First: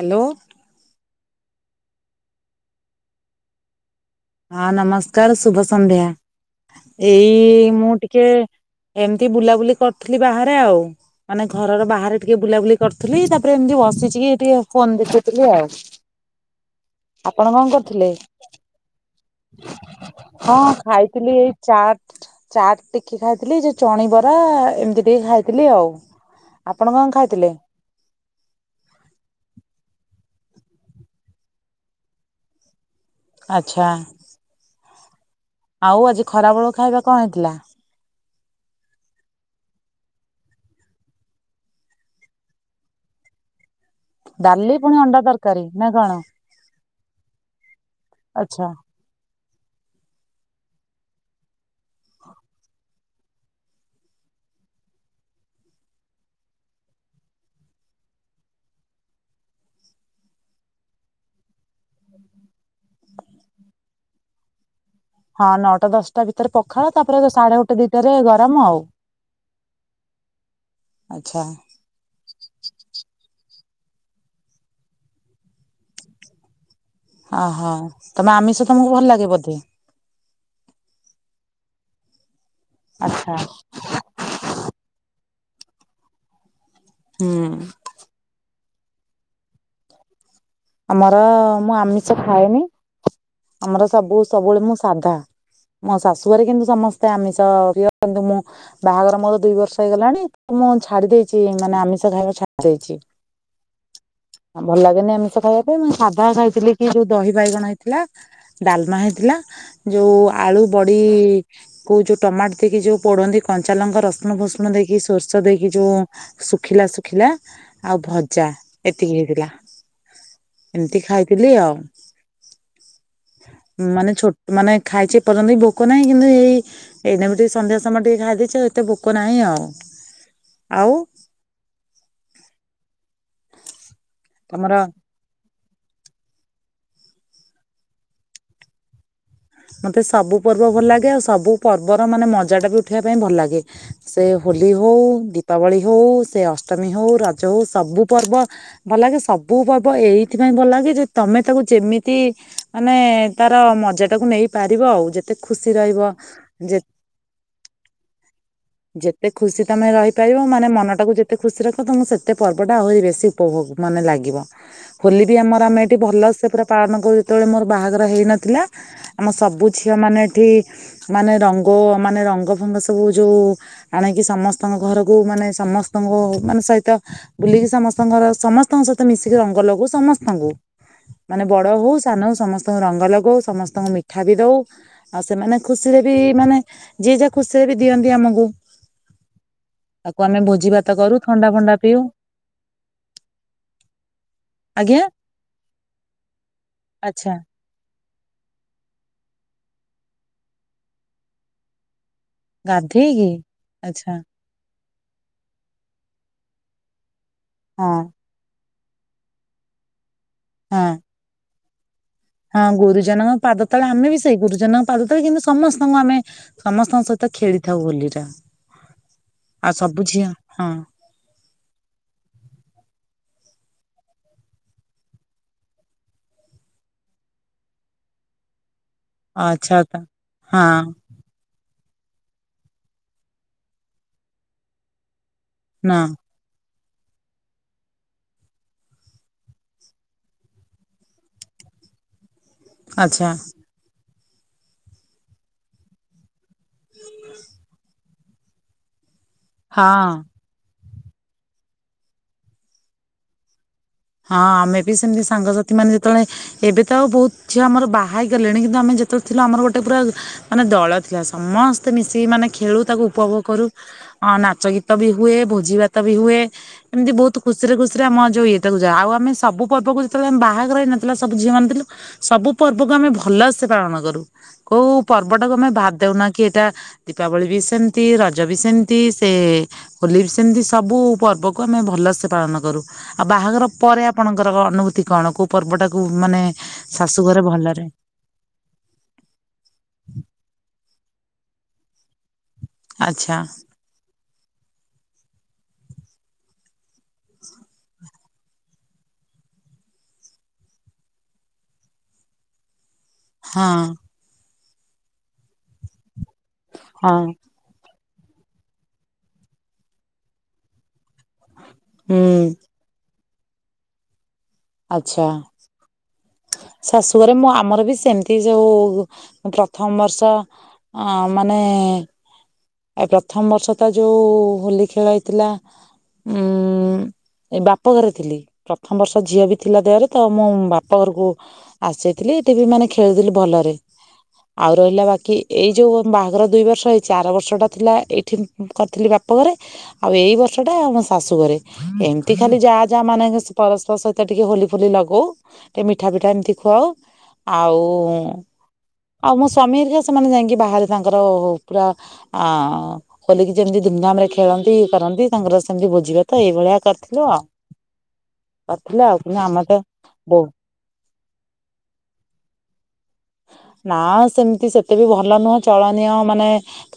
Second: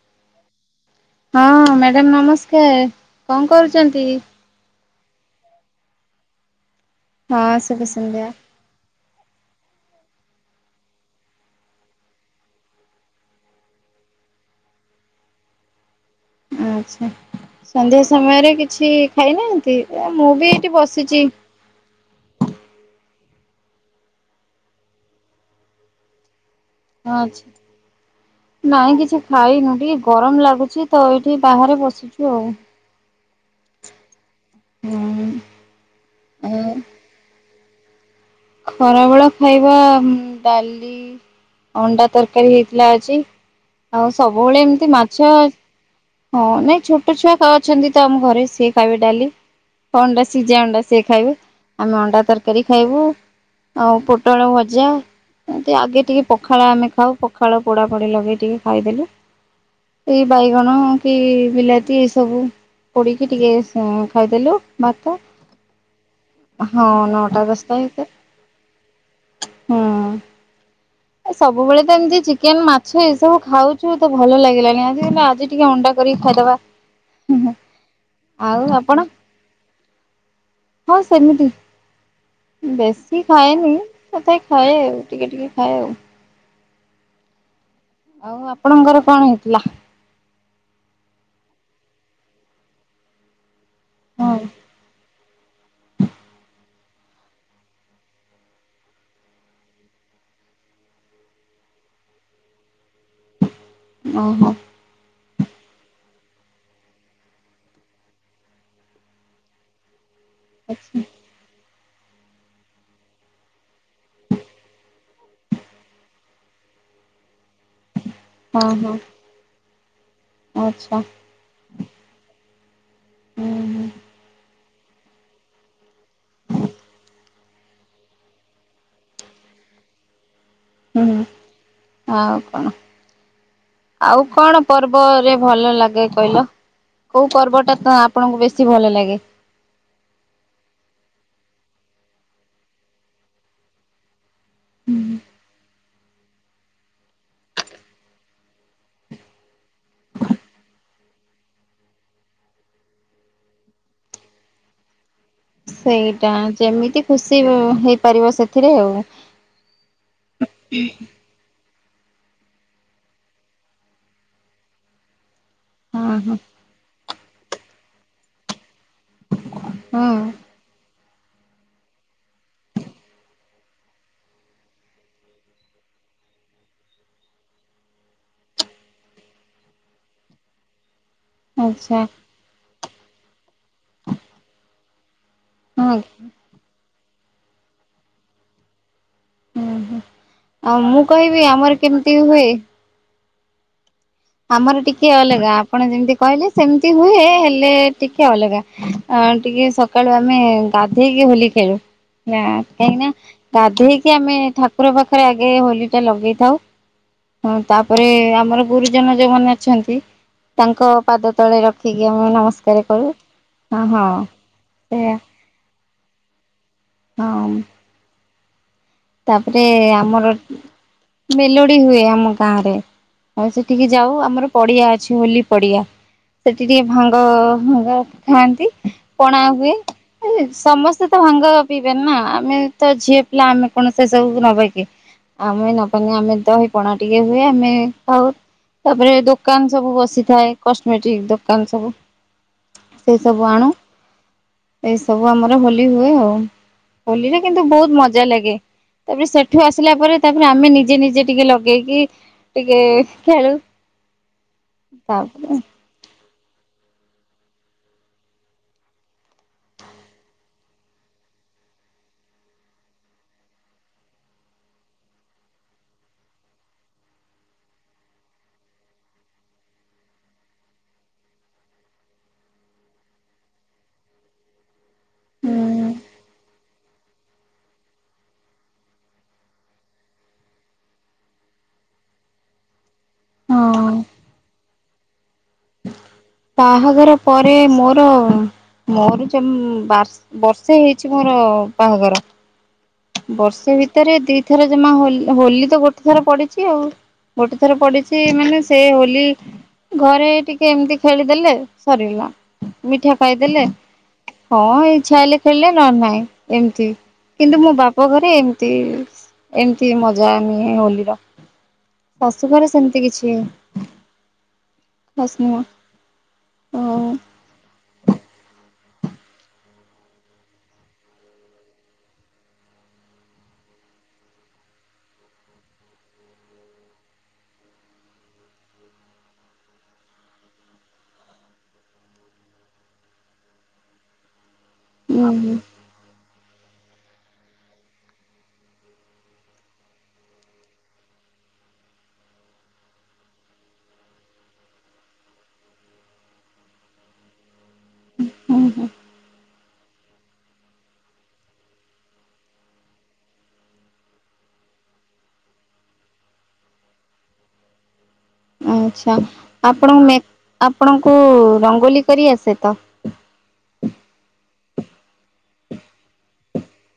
Hello. ହଁ madam ନମସ୍କାର କଣ କରୁଚନ୍ତି? ହଁ ନମସ୍କାର ଶୁଭ ସନ୍ଧ୍ୟା ହଁ ଏଇ ଶୁଭ ମୁଁ ଟିକେ ସନ୍ଧ୍ୟା ଏମିତି ବୁଲାବୁଲି କରୁଥିଲି ବାହାରେ ଆଉ। ମାନେ ଘରର ବାହାରେ ଟିକେ ବୁଲାବୁଲି କରୁଥିଲି ତାପରେ ଏମିତି ବସିଚିକି ଟିକେ ଫୋନ ଦେଖୁଥିଲି ଆଉ। [inaudible] ଆଚ୍ଛା ଆପଣ କଣ ସନ୍ଧ୍ୟା କରୁଥିଲେ? ସମୟରେ କିଛି ଖାଇନାହାନ୍ତି? ଆଁ ମୁଁ ବି ଏଇଠି ବସିଚି। ଚାଟ୍। ଚାଟ୍ ଟିକେ ଖାଇଥିଲି ଯୋଉ ଚଣିବରା ଏମିତି ଟିକେ ଖାଇଥିଲି ଆଉ। ଆପଣ କଣ ହଁ ଖାଇଥିଲେ? ଅଛି। ନାଇଁ କିଛି ଖାଇନୁ ଟିକେ ଗରମ ଲାଗୁଛି ତ ଏଇଠି ବାହାରେ ବସିଚୁ ଆଉ। ଆଚ୍ଛା। ହୁଁ। ଆଉ ଆଜି ଖରା ବେଳ ଖାଇବା କଅ ହେଇଥିଲା? ଖରାବେଳ ଖାଇବା ଉଁମ ଡାଲି। ଅଣ୍ଡା ତରକାରୀ ହେଇଥିଲା ଅଜି ଆଉ ସବୁବେଳେ ଡାଲି ଏମିତି ପୁଣି ଅଣ୍ଡା ମାଛ। ତରକାରୀ ନା କଣ? ହଁ ନାଇଁ ଛୋଟ ଛୁଆ କ ଅଛନ୍ତି ତ ଆମ ଘରେ ଆଚ୍ଛା ସିଏ ଖାଇବେ ଡାଲି। ଅଣ୍ଡା ସିଝା ଅଣ୍ଡା ସିଏ ଖାଇବେ, ଆମେ ଅଣ୍ଡା ତରକାରୀ ଖାଇବୁ। ଆଉ ପୋଟଳ ଭଜା। ଏମତି ଆଗେ ଟିକେ ପଖାଳ ଆମେ ଖାଉ ପଖାଳ ପୋଡା ପୋଡି ଲଗେଇ ଟିକେ ଖାଇଦେଲୁ। ଏଇ ବାଇଗଣ କି ବିଲାତି ଏ ସବୁ ପୋଡିକି ଟିକେ ଉଁ ଖାଇଦେଲୁ। ଭାତ। ହଁ ନଅଟା ଦଶଟା ଭିତରେ ହଁ ପଖାଳ ତାପରେ ନଅଟା ସାଢେ ଦଶଟା ଗୋଟେ ଭିତରେ ଦିଟାରେ ଗରମ ଆଉ। ହୁଁ। ଆଚ୍ଛା। ସବୁବେଳେ ତ ଏମିତି ଚିକେନ, ମାଛ ଏସବୁ ଖାଉଛୁ ତ ଭଲ ଲାଗିଲାଣି ଆଜି। ଆଜି ଟିକେ ଅଣ୍ଡା କରି ଖାଇଦବା। ଓହୋ ତମେ ଆଉ ଆମିଷ ତମକୁ ଆପଣ ଭଲ ଲାଗେ ବୋଧେ? ହଁ ସେମିତି ବେଶୀ ଆଚ୍ଛା ଖାଏନି। ସେଥା ଖାଏ ଆଉ ଟିକେ ଟିକେ ଖାଏ ଆଉ। ହୁଁ। ଆଉ ଆପଣଙ୍କର କଣ ହେଇଥିଲା? ଆମର ମୁଁ ଆମିଷ ଖାଏନି ଆମର ସବୁ ହଁ ସବୁବେଳେ ମୁଁ ସାଧା। ମୋ ଶାଶୁଆରେ କିନ୍ତୁ ସମସ୍ତେ ଆମିଷ ପ୍ରିୟ କିନ୍ତୁ ମୁଁ ବାହାଘର ମୋର ଦୁଇ ବର୍ଷ ହେଇଗଲାଣି। ମୁଁ ଛାଡି ଦେଇଛି ମାନେ ଆମିଷ ଖାଇବା ଛାଡି ଦେଇଛି। ହ [unintelligible] ଭଲ ଲାଗେନି ଏମ ଦ୍ଭାତ ଖାଇବା ପାଇଁ, ମୁଁ ସାଧା ଖାଇଥିଲି କି ଯୋଉ ଦହି ବାଇଗଣ ହେଇଥିଲା, ଡାଲମା ହେଇଥିଲା ଯୋଉ ଆଳୁ ବଢି ଆଛା କୋଉ ଯୋଉ ଟମାଟ ଦେଇକି ଯୋଉ ପୋଡନ୍ତି କଞ୍ଚା ଲଙ୍କା ରସୁଣ ଫୁସୁଣ ଦେଇକି ସୋରିଷ ଦେଇକି ଯୋଉ ଶୁଖିଲା ଶୁଖିଲା ଆଉ ଭଜା ହଁ ହଁ। ଏତିକି ହେଇଥିଲା। ଆଚ୍ଛା ଏମିତି ଖାଇଥିଲି ଆଉ। ହୁଁ ମାନେ ଛୋଟ ମାନେ ଖାଇଚି ଏ ପର୍ଯ୍ୟନ୍ତ ବି ଭୋକ ନାହିଁ। କିନ୍ତୁ ଏଇ ଏଇନା ବି ଟିକେ ସନ୍ଧ୍ୟା ସମୟ ଟିକେ ଖାଇଦେଇଚି, ଏତେ ଭୋକ ନାହିଁ ଆଉ। ଆଉ ହୁଁ ଆଉ କଣ? ଆଉ କଣ ତମର ପର୍ବରେ ଭଲ ଲାଗେ? କହିଲ କୋଉ ପର୍ବଟା ତ ଆପଣଙ୍କୁ ବେଶୀ ଭଲ ଲାଗେ? ମତେ ସବୁ ପର୍ବ ଭଲ ଲାଗେ। ଆଉ ସବୁ ପର୍ବର ମାନେ ମଜା ଟା ବି ଉଠେଇବା ପାଇଁ ଭଲ ଲାଗେ। ସେ ହୋଲି ହୋଉ, ଦୀପାବଳି ହୋଉ, ସେ ଅଷ୍ଟମୀ ହଉ, ରଜ ହଉ, ସବୁ ପର୍ବ ଭଲ ଲାଗେ ସବୁ ପର୍ବ ଏଇଥିପାଇଁ ଭଲ ଲାଗେ ଯେ ତମେ ତାକୁ ଯେମିତି ମାନେ ତାର ମଜା ଟାକୁ ନେଇ ପାରିବ ଆଉ ଯେତେ ଖୁସି ରହିବ। ସେଇଟା ଯେ ଯେମିତି ଖୁସି ହେଇପାରିବ ସେଥିରେ ଆଉ ଯେତେ ଖୁସି ତମେ ରହି ପାଇବ ମାନେ ମନ ଟାକୁ ଯେତେ ଖୁସି ରଖିବ ତମ ସେତେ ପର୍ବ ଟା ଆହୁରି ବେଶୀ ଉପଭୋଗ ମାନେ ଲାଗିବ। ହୋଲି ବି ଆମର ଆମେ ଏଇଠି ହଁ ଭଲ ହଁ ସେ ପୁରା ପାଳନ କରୁ। ଯେତେବେଳେ ମୋର ବାହାଘର ହେଇନଥିଲା। ଆମ ସବୁ ହଁ ଝିଅମାନେ ଏଠି ମାନେ ରଙ୍ଗ ମାନେ ରଙ୍ଗ ଭଙ୍ଗ ସବୁ ଯୋଉ ଉଁ ଆଣାକି ସମସ୍ତଙ୍କ ଘରକୁ ମାନେ ସମସ୍ତଙ୍କୁ ମାନେ ସହିତ ବୁଲିକି ସମସ୍ତଙ୍କର ସମସ୍ତଙ୍କ ସହିତ ମିଶିକି ରଙ୍ଗ ଲଗୁ ସମସ୍ତଙ୍କୁ। ମାନେ ବଡ ହୋଉ ଆଚ୍ଛା ସାନ ହଉ ସମସ୍ତଙ୍କୁ ରଙ୍ଗ ଲଗଉ ସମସ୍ତଙ୍କୁ ମିଠା ବି ଦୋଉ ଆଉ ସେମାନେ ହଁ ଖୁସିରେ ବି ମାନେ ଯିଏ ଯାହା ଖୁସିରେ ବି ଦିଅନ୍ତି ଆମକୁ ହଁ ହଁ ତାକୁ ଆମେ ଭୋଜି ଆଉ ଭାତ ମୁଁ କରୁ କହିବି ଥଣ୍ଡା ଆମର ଫଣ୍ଡା ପିଉ। କେମିତି ହୁଏ ଆମର ଆଜ୍ଞା ଟିକେ ଅଲଗା ଆପଣ ଯେମିତି କହିଲେ ସେମିତି ହୁଏ ଆଚ୍ଛା ହେଲେ ଟିକେ ଅଲଗା। ଟିକେ ସକାଳୁ ଆମେ ଗାଧେଇକି ହୋଲି ଖେଳୁ। ନା କାହିଁକି ନା ଗାଧେଇକି ଗାଧେଇକି ଆଚ୍ଛା ଆମେ ଠା ଠାକୁର ପାଖରେ ଆଗେ ହୋଲି ଟା ଲଗେଇଥାଉ। ହଁ ତାପରେ ଆମର ଜନ ଯୋଉମାନେ ଅଛନ୍ତି ହଁ। ତାଙ୍କ ପାଦ ତଳେ ରଖିକି ଆମେ ହଁ ନମସ୍କାର କରୁ। ଗୁରୁଜନଙ୍କ ପାଦ ହଁ ତଳେ ହଁ ଆମେ ବି ସେଇ ଗୁରୁଜନଙ୍କ ପାଦ ସେଇଆ ତଳେ କିନ୍ତୁ ଯେ ସମସ୍ତଙ୍କୁ ଆମେ ସମସ୍ତଙ୍କ ସହିତ ହଁ ଖେଳିଥାଉ ହୋଲିଟା। ତାପରେ ଆଉ ସବୁ ଝିଅ ଆମର ଏ ହଁ ମେଲୋଡି ହୁଏ ଆମ ଗାଁ ରେ। ଆଉ ସେଠିକି ଯାଉ ଆମର ପଡିଆ ଅଛି ବୋଲି ପଡିଆ। ସେଠି ଟିକେ ଭାଙ୍ଗ ଭଙ୍ଗ ଖାଆନ୍ତି। ପଣା ହୁଏ। ଆଚ୍ଛା ତ ହଁ ସମସ୍ତେ ତ ଭାଙ୍ଗ ପିଇବେନି ନା ଆମେ ତ ଝିଅ ପିଲା ଆମେ କଣ ସେ ସବୁ ନବାକି? ଆମେ ନା ନବାନି ଆମେ ଦହି ପଣା ଟିକେ ହୁଏ ଆମେ ଖାଉ। ତେବେ ଦୋକାନ ସବୁ ବସିଥାଏ, କସମେଟିକ୍ ଦୋକାନ ସବୁ। ସେଇ ଆଚ୍ଛା ସବୁ ଆଣୁ। ଏଇ ସବୁ ଆମର ହୋଲି ହୁଏ ଆଉ। ହୋଲିରେ କିନ୍ତୁ ବୋହୁତ୍ ମଜା ଲାଗେ। ତାପରେ ସେଠୁ ଆସିଲା ହଁ। ପରେ ତା ଫୁଣି ଆମେ ନିଜେ ନିଜେ ଟିକେ ଲଗେଇକି ଟିକେ ଖେଳୁ। ହଁ ଆମେ ବି ସେମିତି ତାପରେ ସାଙ୍ଗସାଥି ମାନେ ତଳେ, ଏବେ ତ ଆଉ ବୋହୁତ୍ ଝିଅ ଆମର ବାହା ହେଇଗଲେଣି। କିନ୍ତୁ ଆମେ ଯେତବେଳେ ଥିଲୁ ଆମର ଗୋଟେ ପୁରା ମାନେ ଦଳ ଥିଲା ସମସ୍ତେ ମିଶିକି ମାନେ ଖେଳୁ ତାକୁ ଉପଭୋଗ କରୁ। ହଁ ନାଚ ଗୀତ ବି ହୁଏ। ଭୋଜି ଭାତ ବି ହୁଏ। ଏମତି ବୋହୁତ୍ ଖୁସିରେ ଖୁସିରେ ଆମ ଯୋଉ ଇଏ ତାକୁ ଯାହା ହୋଉ ଆମେ ସବୁ ପର୍ବକୁ ଯେତବଳେ ଆମେ ବାହାଘର ହେଇ ନଥିଲା ସବୁ ଝିଅମାନେ ଥିଲୁ। ସବୁ ପର୍ବକୁ ଆମେ ଭଲସେ ପାଳନ କରୁ। କୋଉ ପର୍ବ ଟାକୁ ଆମେ ହୁଁ ବାଦ୍ ଦଉନା କି ଏଇଟା ଦୀପାବଳି ବି ସେମତି, ରଜ ବି ସେମତି ସେ ହୋଲି ବି ସେମତି ସବୁ ପର୍ବକୁ ଆମେ ଭଲସେ ପାଳନ କରୁ। ଆଉ ବାହାଘର ହଁ ପରେ ଆପଣଙ୍କର ଅନୁଭୂତି କଣ କୋଉ ପର୍ବଟାକୁ ମାନେ ଆପ ବାହାଘର ପରେ ମୋର ମୋର ଯମ ବା ବର୍ଷେ ହେଇଚି ମୋର ବାହାଘର। ଆଚ୍ଛା ବର୍ଷେ ଭିତରେ ଦିଥର ଜମା ହୋଲ ହୋଲି ତ ଗୋଟେ ଥର ପଡିଚି ଆଉ। ଗୋଟେ ଥର ପଡିଚି ମାନେ ସେ ହୋଲି ଘରେ ଟିକେ ଏମିତି ଖେଳିଦେଲେ ସରିଗଲା ମିଠା ଖାଇଦେଲେ। ହଁ ହଁ ଇଛା ହେଲେ ଖେଳିଲେ ନହନେ ନାହିଁ ଏମତି। ହଁ କିନ୍ତୁ ମୋ ବାପ ଘରେ ଏମତି ଏମତି ମଜା ନିଏ ହୋଲି ର। ହୁଁ ଶୋଶୁ ଘରେ ସେମତି କିଛି ଆଚ୍ଛା ଖାସ୍ ନୁହଁ। ଓ ଶାଶୁଘରେ ମୁଁ ଆମର ବି ସେମତି ଯୋଉ ପ୍ରଥମ ବର୍ଷ ଅଁ ମାନେ ଆଉ ପ୍ରଥମ ବର୍ଷ ତ ଯୋଉ ହୋଲି ଖେଳ ହେଇଥିଲା ଉଁ ଏ ବାପଘରେ ଥିଲି ପ୍ରଥମ ବର୍ଷ ଝିଅ ବି ଥିଲା ଦେହରେ ତ ମୁଁ ବାପ ଘରୁକୁ ଆସିଯାଇଥିଲି ତିବି ମାନେ ଖେଳୁଥିଲି ଭଲରେ। ଆଉ ରହିଲା ହୁଁ ବାକି ଏଇ ଯୋଉ ବାହାଘର ଦୁଇ ବର୍ଷ ହେଇଚି ଆର ବର୍ଷଟା ଥିଲା ଏଇଠି କରିଥିଲି ବାପ ଘରେ। ଆଉ ଏଇ ବର୍ଷ ଟା ମୋ ଶାଶୁ ଘରେ ଏମତି ଖାଲି ଯାଆ ଯାଆ ମାନେ ପରସ୍ପର ସହ ତ ଟିକେ ହୋଲି ଫୋଲି ଲଗଉ ଏ ମିଠା ଫିଠା ଏମତି ଖୁଆଉ ଆଉ ହୁଁ ହୁଁ ଆଉ ମୋ ସ୍ୱାମୀ ହରିକା ସେମାନେ ଯାଇକି ବାହାରେ ତାଙ୍କର ପୁରା ଆଁ ହୋଲିକି ଯେମିତି ଧୁମଧାମ୍ ରେ ଖେଳନ୍ତି। ଇଏ କରନ୍ତି ତାଙ୍କର ସେମିତି ଭୋଜି ଭାତ ଏଇଭଳିଆ କରିଥିଲୁ ଆଉ। କରିଥିଲେ ଆଚ୍ଛା ଆଉ କିନ୍ତୁ ଆମେ ତ ଆପଣଙ୍କ ମେ ବହୁ ଆପଣଙ୍କୁ ରଙ୍ଗୋଲି କରି ଆସେ ତ? ନାଁ ସେମତି ସେତେ ବି ଭଲ ନୁହେ ଚଳନୀୟ ମାନେ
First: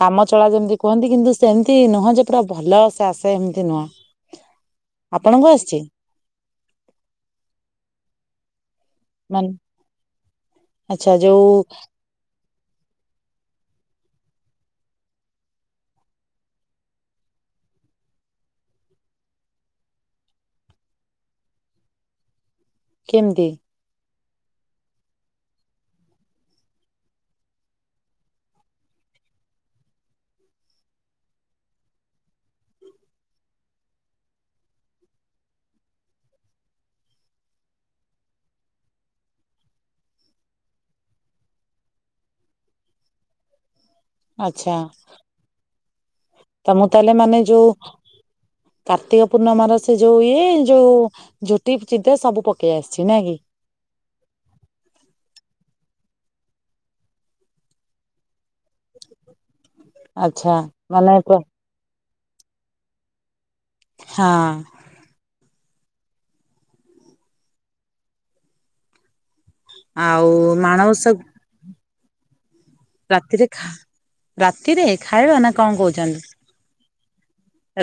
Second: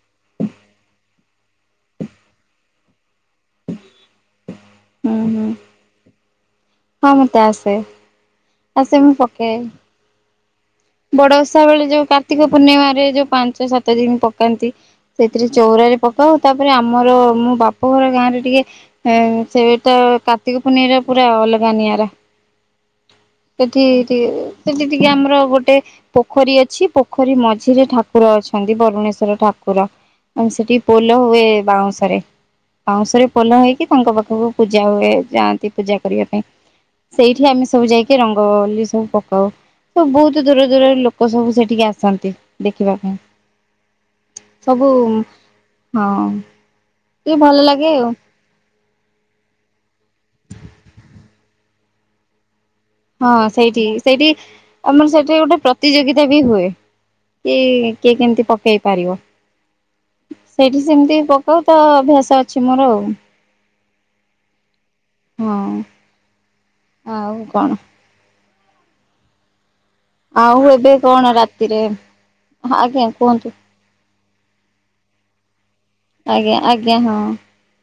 କାମ ଚଳା ଯେମତି କୁହନ୍ତି କିନ୍ତୁ ସେମତି ନୁହଁ ଯେ ପୁରା ଭଲ ସେ ଆସେ ହେମତି ନୁହଁ। [inaudible] ହୁଁ ଆପଣଙ୍କୁ ଆସୁଚି? ହଁ ମତେ ଆସେ ଆସେ ମୁଁ ମାନେ ପକାଏ। ଆଚ୍ଛା ବଡ ଯୋଉ ଓଷା ବେଳେ ଯୋଉ କାର୍ତ୍ତିକ ପୂର୍ଣ୍ଣିମାରେ ଯୋଉ ପାଞ୍ଚ ସାତ ଦିନ୍ ପକାନ୍ତି। ସେଥିରେ ଚଉରାରେ ପକାଉ ତାପରେ ଆମର ମୁଁ ବାପ ଘର ଗାଁରେ ଟିକେ ହୁଁ ସେଟା କାର୍ତ୍ତିକ ପୁର୍ଣ୍ଣିମାରେ ପୁରା ଅଲଗା ନିଆରା। କେମିତି? ସେଠି ଟିକେ ସେଠି ଟିକେ ଆମର ଗୋଟ ଟେ ପୋଖରୀ ଅଛି ପୋଖରୀ ମଝିରେ ଠାକୁର ଅଛନ୍ତି ବରୁଣେଶ୍ଵର ଠାକୁର। ଆମ ସେଠି ପୋହ୍ଲ ହୁଏ ବାଉଁସରେ। ବାଉଁଶରେ ପୋହ୍ଲ ହେଇକି ତାଙ୍କ ପାଖକୁ ପୂଜା ହୁଏ। ଯାଆନ୍ତି ପୂଜା କରିବା ପାଇଁ। ସେଇଠି ଆମେ ସବୁ ଯାଇକି ରଙ୍ଗଲି ସବୁ ପକାଉ। ତ ବହୁତ ତ ଦୂର ଦୂରରୁ ଲୋକ ସବୁ ସେଠିକି ଆସନ୍ତି ଦେଖିବା ପାଇଁ। ଆଚ୍ଛା। ସବୁ ହଁ। ତମକୁ ତାହେଲେ ଟିକେ ମାନେ ଭଲ ଯୋଉ ଲାଗେ ଆଉ କାର୍ତ୍ତିକ ପୂର୍ଣ୍ଣମାର ସେ ଯୋଉ ଇଏ ଯୋଉ ଝୋଟି ଚିଦ୍ର ସବୁ ପକେଇ ଆସିଚି ନା କି। ହଁ ସେଇଠି ସେଇଠି ଆମର ସେଠି ଗୋଟେ ପ୍ରତିଯୋଗିତା ବି ହୁଏ। କି କିଏ କେମତି ପକେଇ ପାରିବ ଆଚ୍ଛା ସେଇଠି ସେମିତି ମାନେ ପକାଉ ତ ଅଭ୍ୟାସ ଅଛି ମୋର ଆଉ। ହଁ। ହଁ ଆଉ କଣ? ଆଉ ଏବେ କଣ ରାତିରେ ଆଜ୍ଞା ରାତିରେ କୁହନ୍ତୁ ଖା ରାତିରେ ଖାଇବା ନା କଣ କହୁଛନ୍ତି? ଆଜ୍ଞା ଆଜ୍ଞା ହଁ।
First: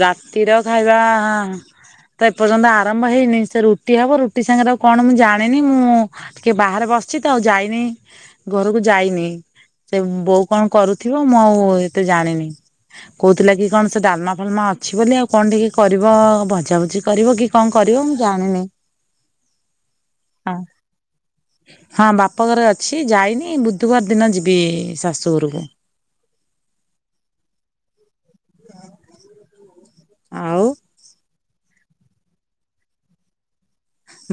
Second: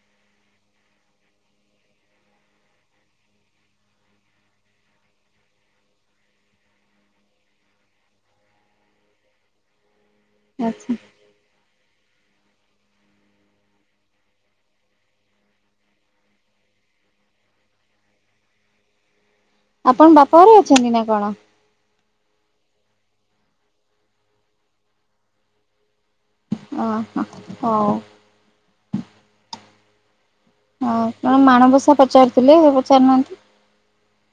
ରାତିର ଖାଇବା ତ ଏପର୍ଯ୍ୟନ୍ତ ଆରମ୍ଭ ହେଇନି ସେ ରୁଟି ହବ ରୁଟି ସାଙ୍ଗରେ ଆଉ କଣ ମୁଁ ଜାଣିନି ମୁଁ ଟିକେ ବାହାରେ ବସିଛି ତ ଆଉ ଯାଇନି ଘରକୁ ଯାଇନି। ସେ ବୋଉ କଣ ଆଚ୍ଛା କରୁଥିବ ମୁଁ ଆଉ ଏତେ ଜାଣିନି। କହୁଥିଲା କି କଣ ସେ ଡାଲମା ଡ଼ାଲାମା ଅଛି ବୋଲି ଆଉ କଣ ଟିକେ କରିବ ଭଜାଭୁଜି କରିବ କି କଣ କରିବ ମୁଁ ଜାଣିନି। ଆପଣ ବାପା ଘରେ ହଁ ଅଛନ୍ତି ନା କଣ? ହଁ ବାପଘରେ ଅଛି ଯାଇନି ବୁଧବାର ଦିନ ଯିବି ଶାଶୁଘରକୁ। ଓହୋ ହଉ। ହ [inaudible] ହଉ କଣ ମାଣବସା ପଚାରୁଥିଲେ ପଚାରୁନାହାନ୍ତି?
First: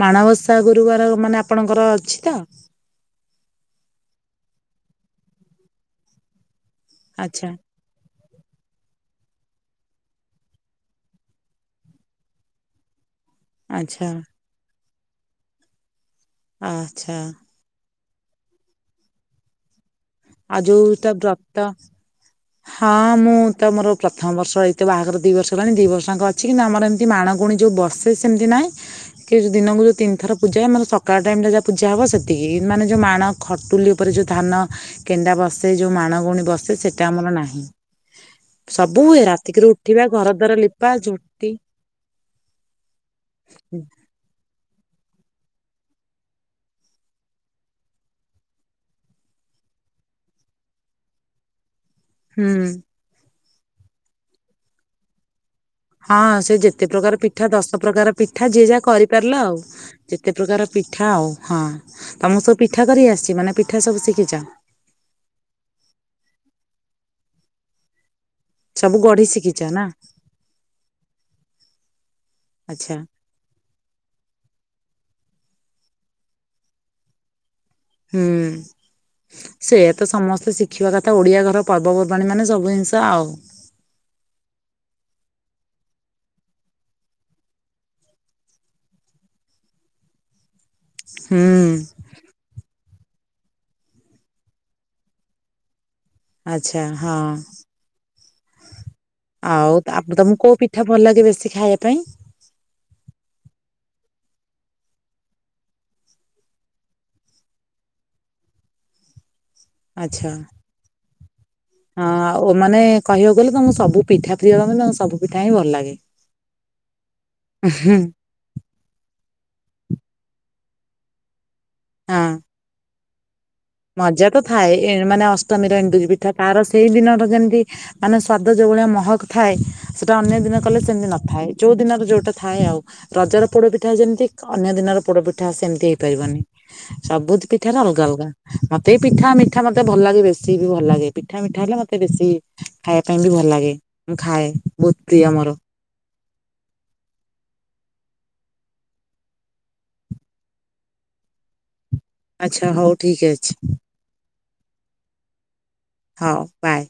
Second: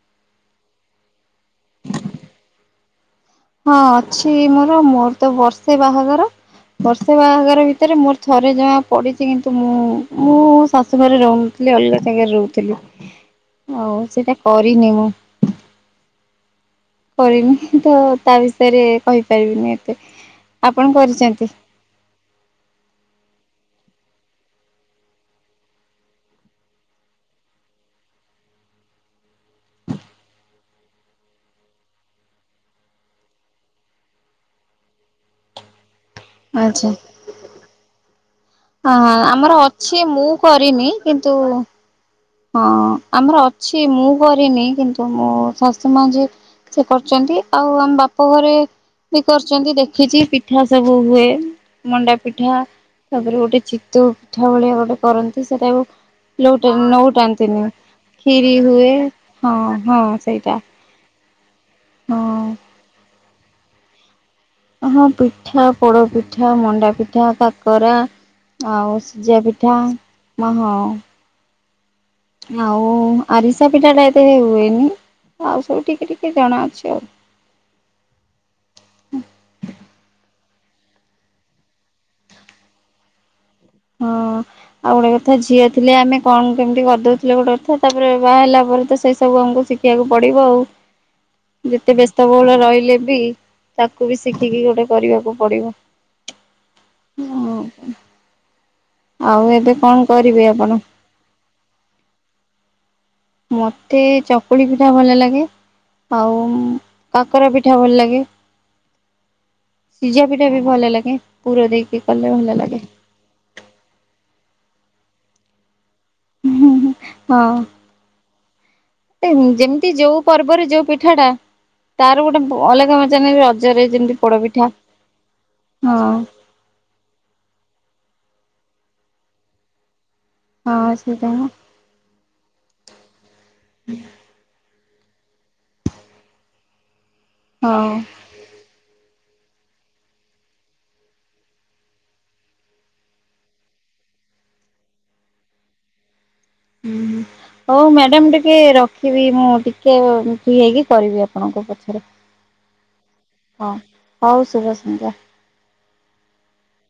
ମାଣବସା ଗୁରୁବାର ମାନେ ଆପଣଙ୍କର ଅଛି ତ? ହଁ ଅଛି ମୋର ମୋର ତ ବର୍ଷେ ବାହାଘର ବର୍ଷେ ଆଚ୍ଛା ବାହାଘର ଭି ତରେ ମୋର ଥରେ ଜମା ପଡ଼ିଚି କିନ୍ତୁ ମୁଁ ମୁଁ ଶାଶୁ ଘରେ ରହୁନଥିଲି ଅଲଗା ଜାଗାରେ ରହୁଥିଲି। ଆଉ ଆଚ୍ଛା ସେଟା କରିନି ମୁଁ। ଆଁ। କରିନି ତ ତା ବିଷୟରେ କହିପାରିବିନି ଏତେ। ଆଉ ଆପଣ ଯୋଉ ଟା କରିଛନ୍ତି ବ୍ରତ ହଁ ମୁଁ ତ ମୋର ପ୍ରଥମ ବର୍ଷ ଏଇତ ବାହାଘର ଦି ବର୍ଷ ହେଲାଣି ଦି ବର୍ଷ ଆଙ୍କ ଅଛି କିନ୍ତୁ ଆମର ଏମିତି ମାଣଗୁଣୀ ଯୋଉ ବସେ ସେ ସେମତି ନାହିଁ। କିନ୍ତୁ ଯୋଉ ଦିନକୁ ଯୋଉ ତିନିଥର ପୂଜା ହୁଏ ଆମର ସକାଳ ଟାଇମ ଟା ଯାହା ପୂଜା ହବ ସେତିକି ମାନେ ଯୋଉ ମାଣ ଖଟୁଲି ଉପରେ ଯୋଉ ଧାନ କେଣ୍ଡା ବସେ ଯୋଉ ମାଣ ଗୁଣି ବସେ ଆଚ୍ଛା। ସେଟା ଆମର ନାହିଁ। ହଁ ସବୁ ହଁ ହୁଏ ଆମର ରାତିକରୁ ଅଛି ଉଠିବା ମୁଁ ଘର ଦ୍ୱାର କରିନି ଲିପା ଝୋଟି କିନ୍ତୁ ହଁ ଆମର ଅଛି ମୁଁ କରିନି କିନ୍ତୁ ମୋ ଶାଶୁ ମାଆ ଯିଏ ସେ କରୁଛନ୍ତି। ଆଉ ଆମ ବାପ ଘରେ ବି କରୁଛନ୍ତି ଦେଖିଛି ପିଠା ସବୁ ହୁଏ। ମଣ୍ଡା ପିଠା ହୁଁ। ତା ପରେ ଗୋଟେ ଚିତଉ ପିଠା ଭଳିଆ ଗୋଟେ କରନ୍ତି ସେଟାକୁ ହଁ ସେ ଲଉଟା ଯେତେ ପ୍ରକାର ପିଠା ନଉଟାନ୍ତିନି ଦଶ ପ୍ରକାର ପିଠା ଖିରି ଯିଏ ଯାହା ହୁଏ କରିପାରିଲ ହଁ ଆଉ। ହଁ ଯେତେ ସେଇଟା ପ୍ରକାର ପିଠା ଆଉ। ହଁ ତମକୁ ସବୁ ହଁ ପିଠା କରି ଆସିଛି ମାନେ ପିଠା ସବୁ ଶିଖିଛ? ହଁ ପିଠା ପୋଡ ପିଠା, ମଣ୍ଡା ପିଠା, କାକରା ସବୁ ଆଉ ଗଢି ସିଜା ଶିଖିଛ ପିଠା ନା ମାହଁ ଆଉ ଆଚ୍ଛା। ଆରିସା ପିଠା ଟା ଏତେ ହୁଏନି ଆଉ ସବୁ ଟିକେ ଟିକେ ଜଣା ଅଛି ଆଉ। ହୁଁ। ସେୟା ତ ସମସ୍ତେ ଶିଖିବା କଥା ଓଡିଆ ଘର ପର୍ବପର୍ବାଣି ମାନେ ସବୁ ଜିନିଷ ଆଉ। ହଁ। ଆଉ ଗୋଟେ କଥା ଝିଅ ଥିଲେ ଆମେ କଣ କେମିତି କରିଦଉଥିଲେ ଗୋଟେ କଥା। ତା ପରେ ବାହା ହେଲା ପରେ ତ ସେଇ ସବୁ ଆମକୁ ଶି ଶିଖିବାକୁ ପଡିବ ଆଉ ହୁଁ ଯେତେ ବେସ୍ ତ ବହୁଳ ରହିଲେ ବି ତାକୁ ବି ଶିଖିକି ଗୋଟେ କରିବାକୁ ପଡିବ। ଆଚ୍ଛା ହଁ। ଏବେ ଆଉ କଣ ତା ପରେ ତମକୁ କରିବେ କୋଉ ଆପଣ? ପିଠା ଭଲ ଲାଗେ ବେଶୀ ଖାଇବା ପାଇଁ? ମତେ ଚକୁଳି ପିଠା ଭଲ ଲାଗେ। ଆଉ କାକରା ପିଠା ଭଲ ଲାଗେ। ସିଝା ଆଚ୍ଛା। ପିଠା ବି ଭଲ ଲାଗେ ପୁର ଦେଇକି ହଁ କଲେ ଓ ଭଲ ମାନେ ଲାଗେ। କହିବାକୁ ଗଲେ ତମକୁ ସବୁ ପିଠା ପ୍ରିୟ ତମ ସବୁ ପିଠା ହିଁ ଭଲ ଲାଗେ। ହୁଁ ହୁଁ ହଁ। ଉଁ ହୁଁ। ଏ ଯେମିତି ଯୋଉ ପର୍ବରେ ଯୋଉ ପିଠା ଟା ତାର ହଁ ଗୋଟେ ଅଲଗା ମଜ ନା ରଜରେ ଯେମିତି ମଜା ତ ପୋଡପିଠା ଥାଏ ଏ ମାନେ ଅଷ୍ଟମୀର ଏଣ୍ଡୁରି ହଁ ପିଠା। ତାର ସେଇ ଦିନର ଯେମିତି ମାନେ ସ୍ଵାଦ ଯୋଉ ଭଳିଆ ମହକ ଥାଏ। ସେଟା ଅନେକ ଦିନ କଲେ ହଁ ସେମିତି ସେଇଟା ନଥାଏ। ହଉ ଯୋଉ ଦିନ ର ଯୋଉଟା ଥାଏ ଆଉ। ରଜ ର ପୋଡ ପିଠା ଯେମିତି ଅନ୍ୟ ଦିନର ପୋଡ ପି ଠା ସେମିତି ହେଇପାରିବନି। ସବୁ ପିଠା ର ଅଲଗା ଅଲଗା। ମତେ ପିଠା ମିଠା ମତେ ଭଲ ଲାଗେ ବେଶୀ ବି ଭଲ ଲାଗେ ପିଠା ମିଠା ହେଲେ ମତେ ବେଶୀ ଖାଇବା ପାଇଁ ବି ଭଲ ଲାଗେ ମୁଁ ଖାଏ ବହୁତ ପ୍ରିୟ ମର। ହୁଁ। ହଉ ମ୍ୟାଡାମ ଟିକେ ରଖିବି ମୁଁ ଟିକେ ମ ଫ୍ରି ହେଇକି କରିବି ଆପଣଙ୍କୁ ପଛରେ। ଆଚ୍ଛା ହଉ ଠିକ ହଁ ଅଛି। ହଉ ଶୁଭ ସଂଧ୍ୟା। ହଁ ବାଏ।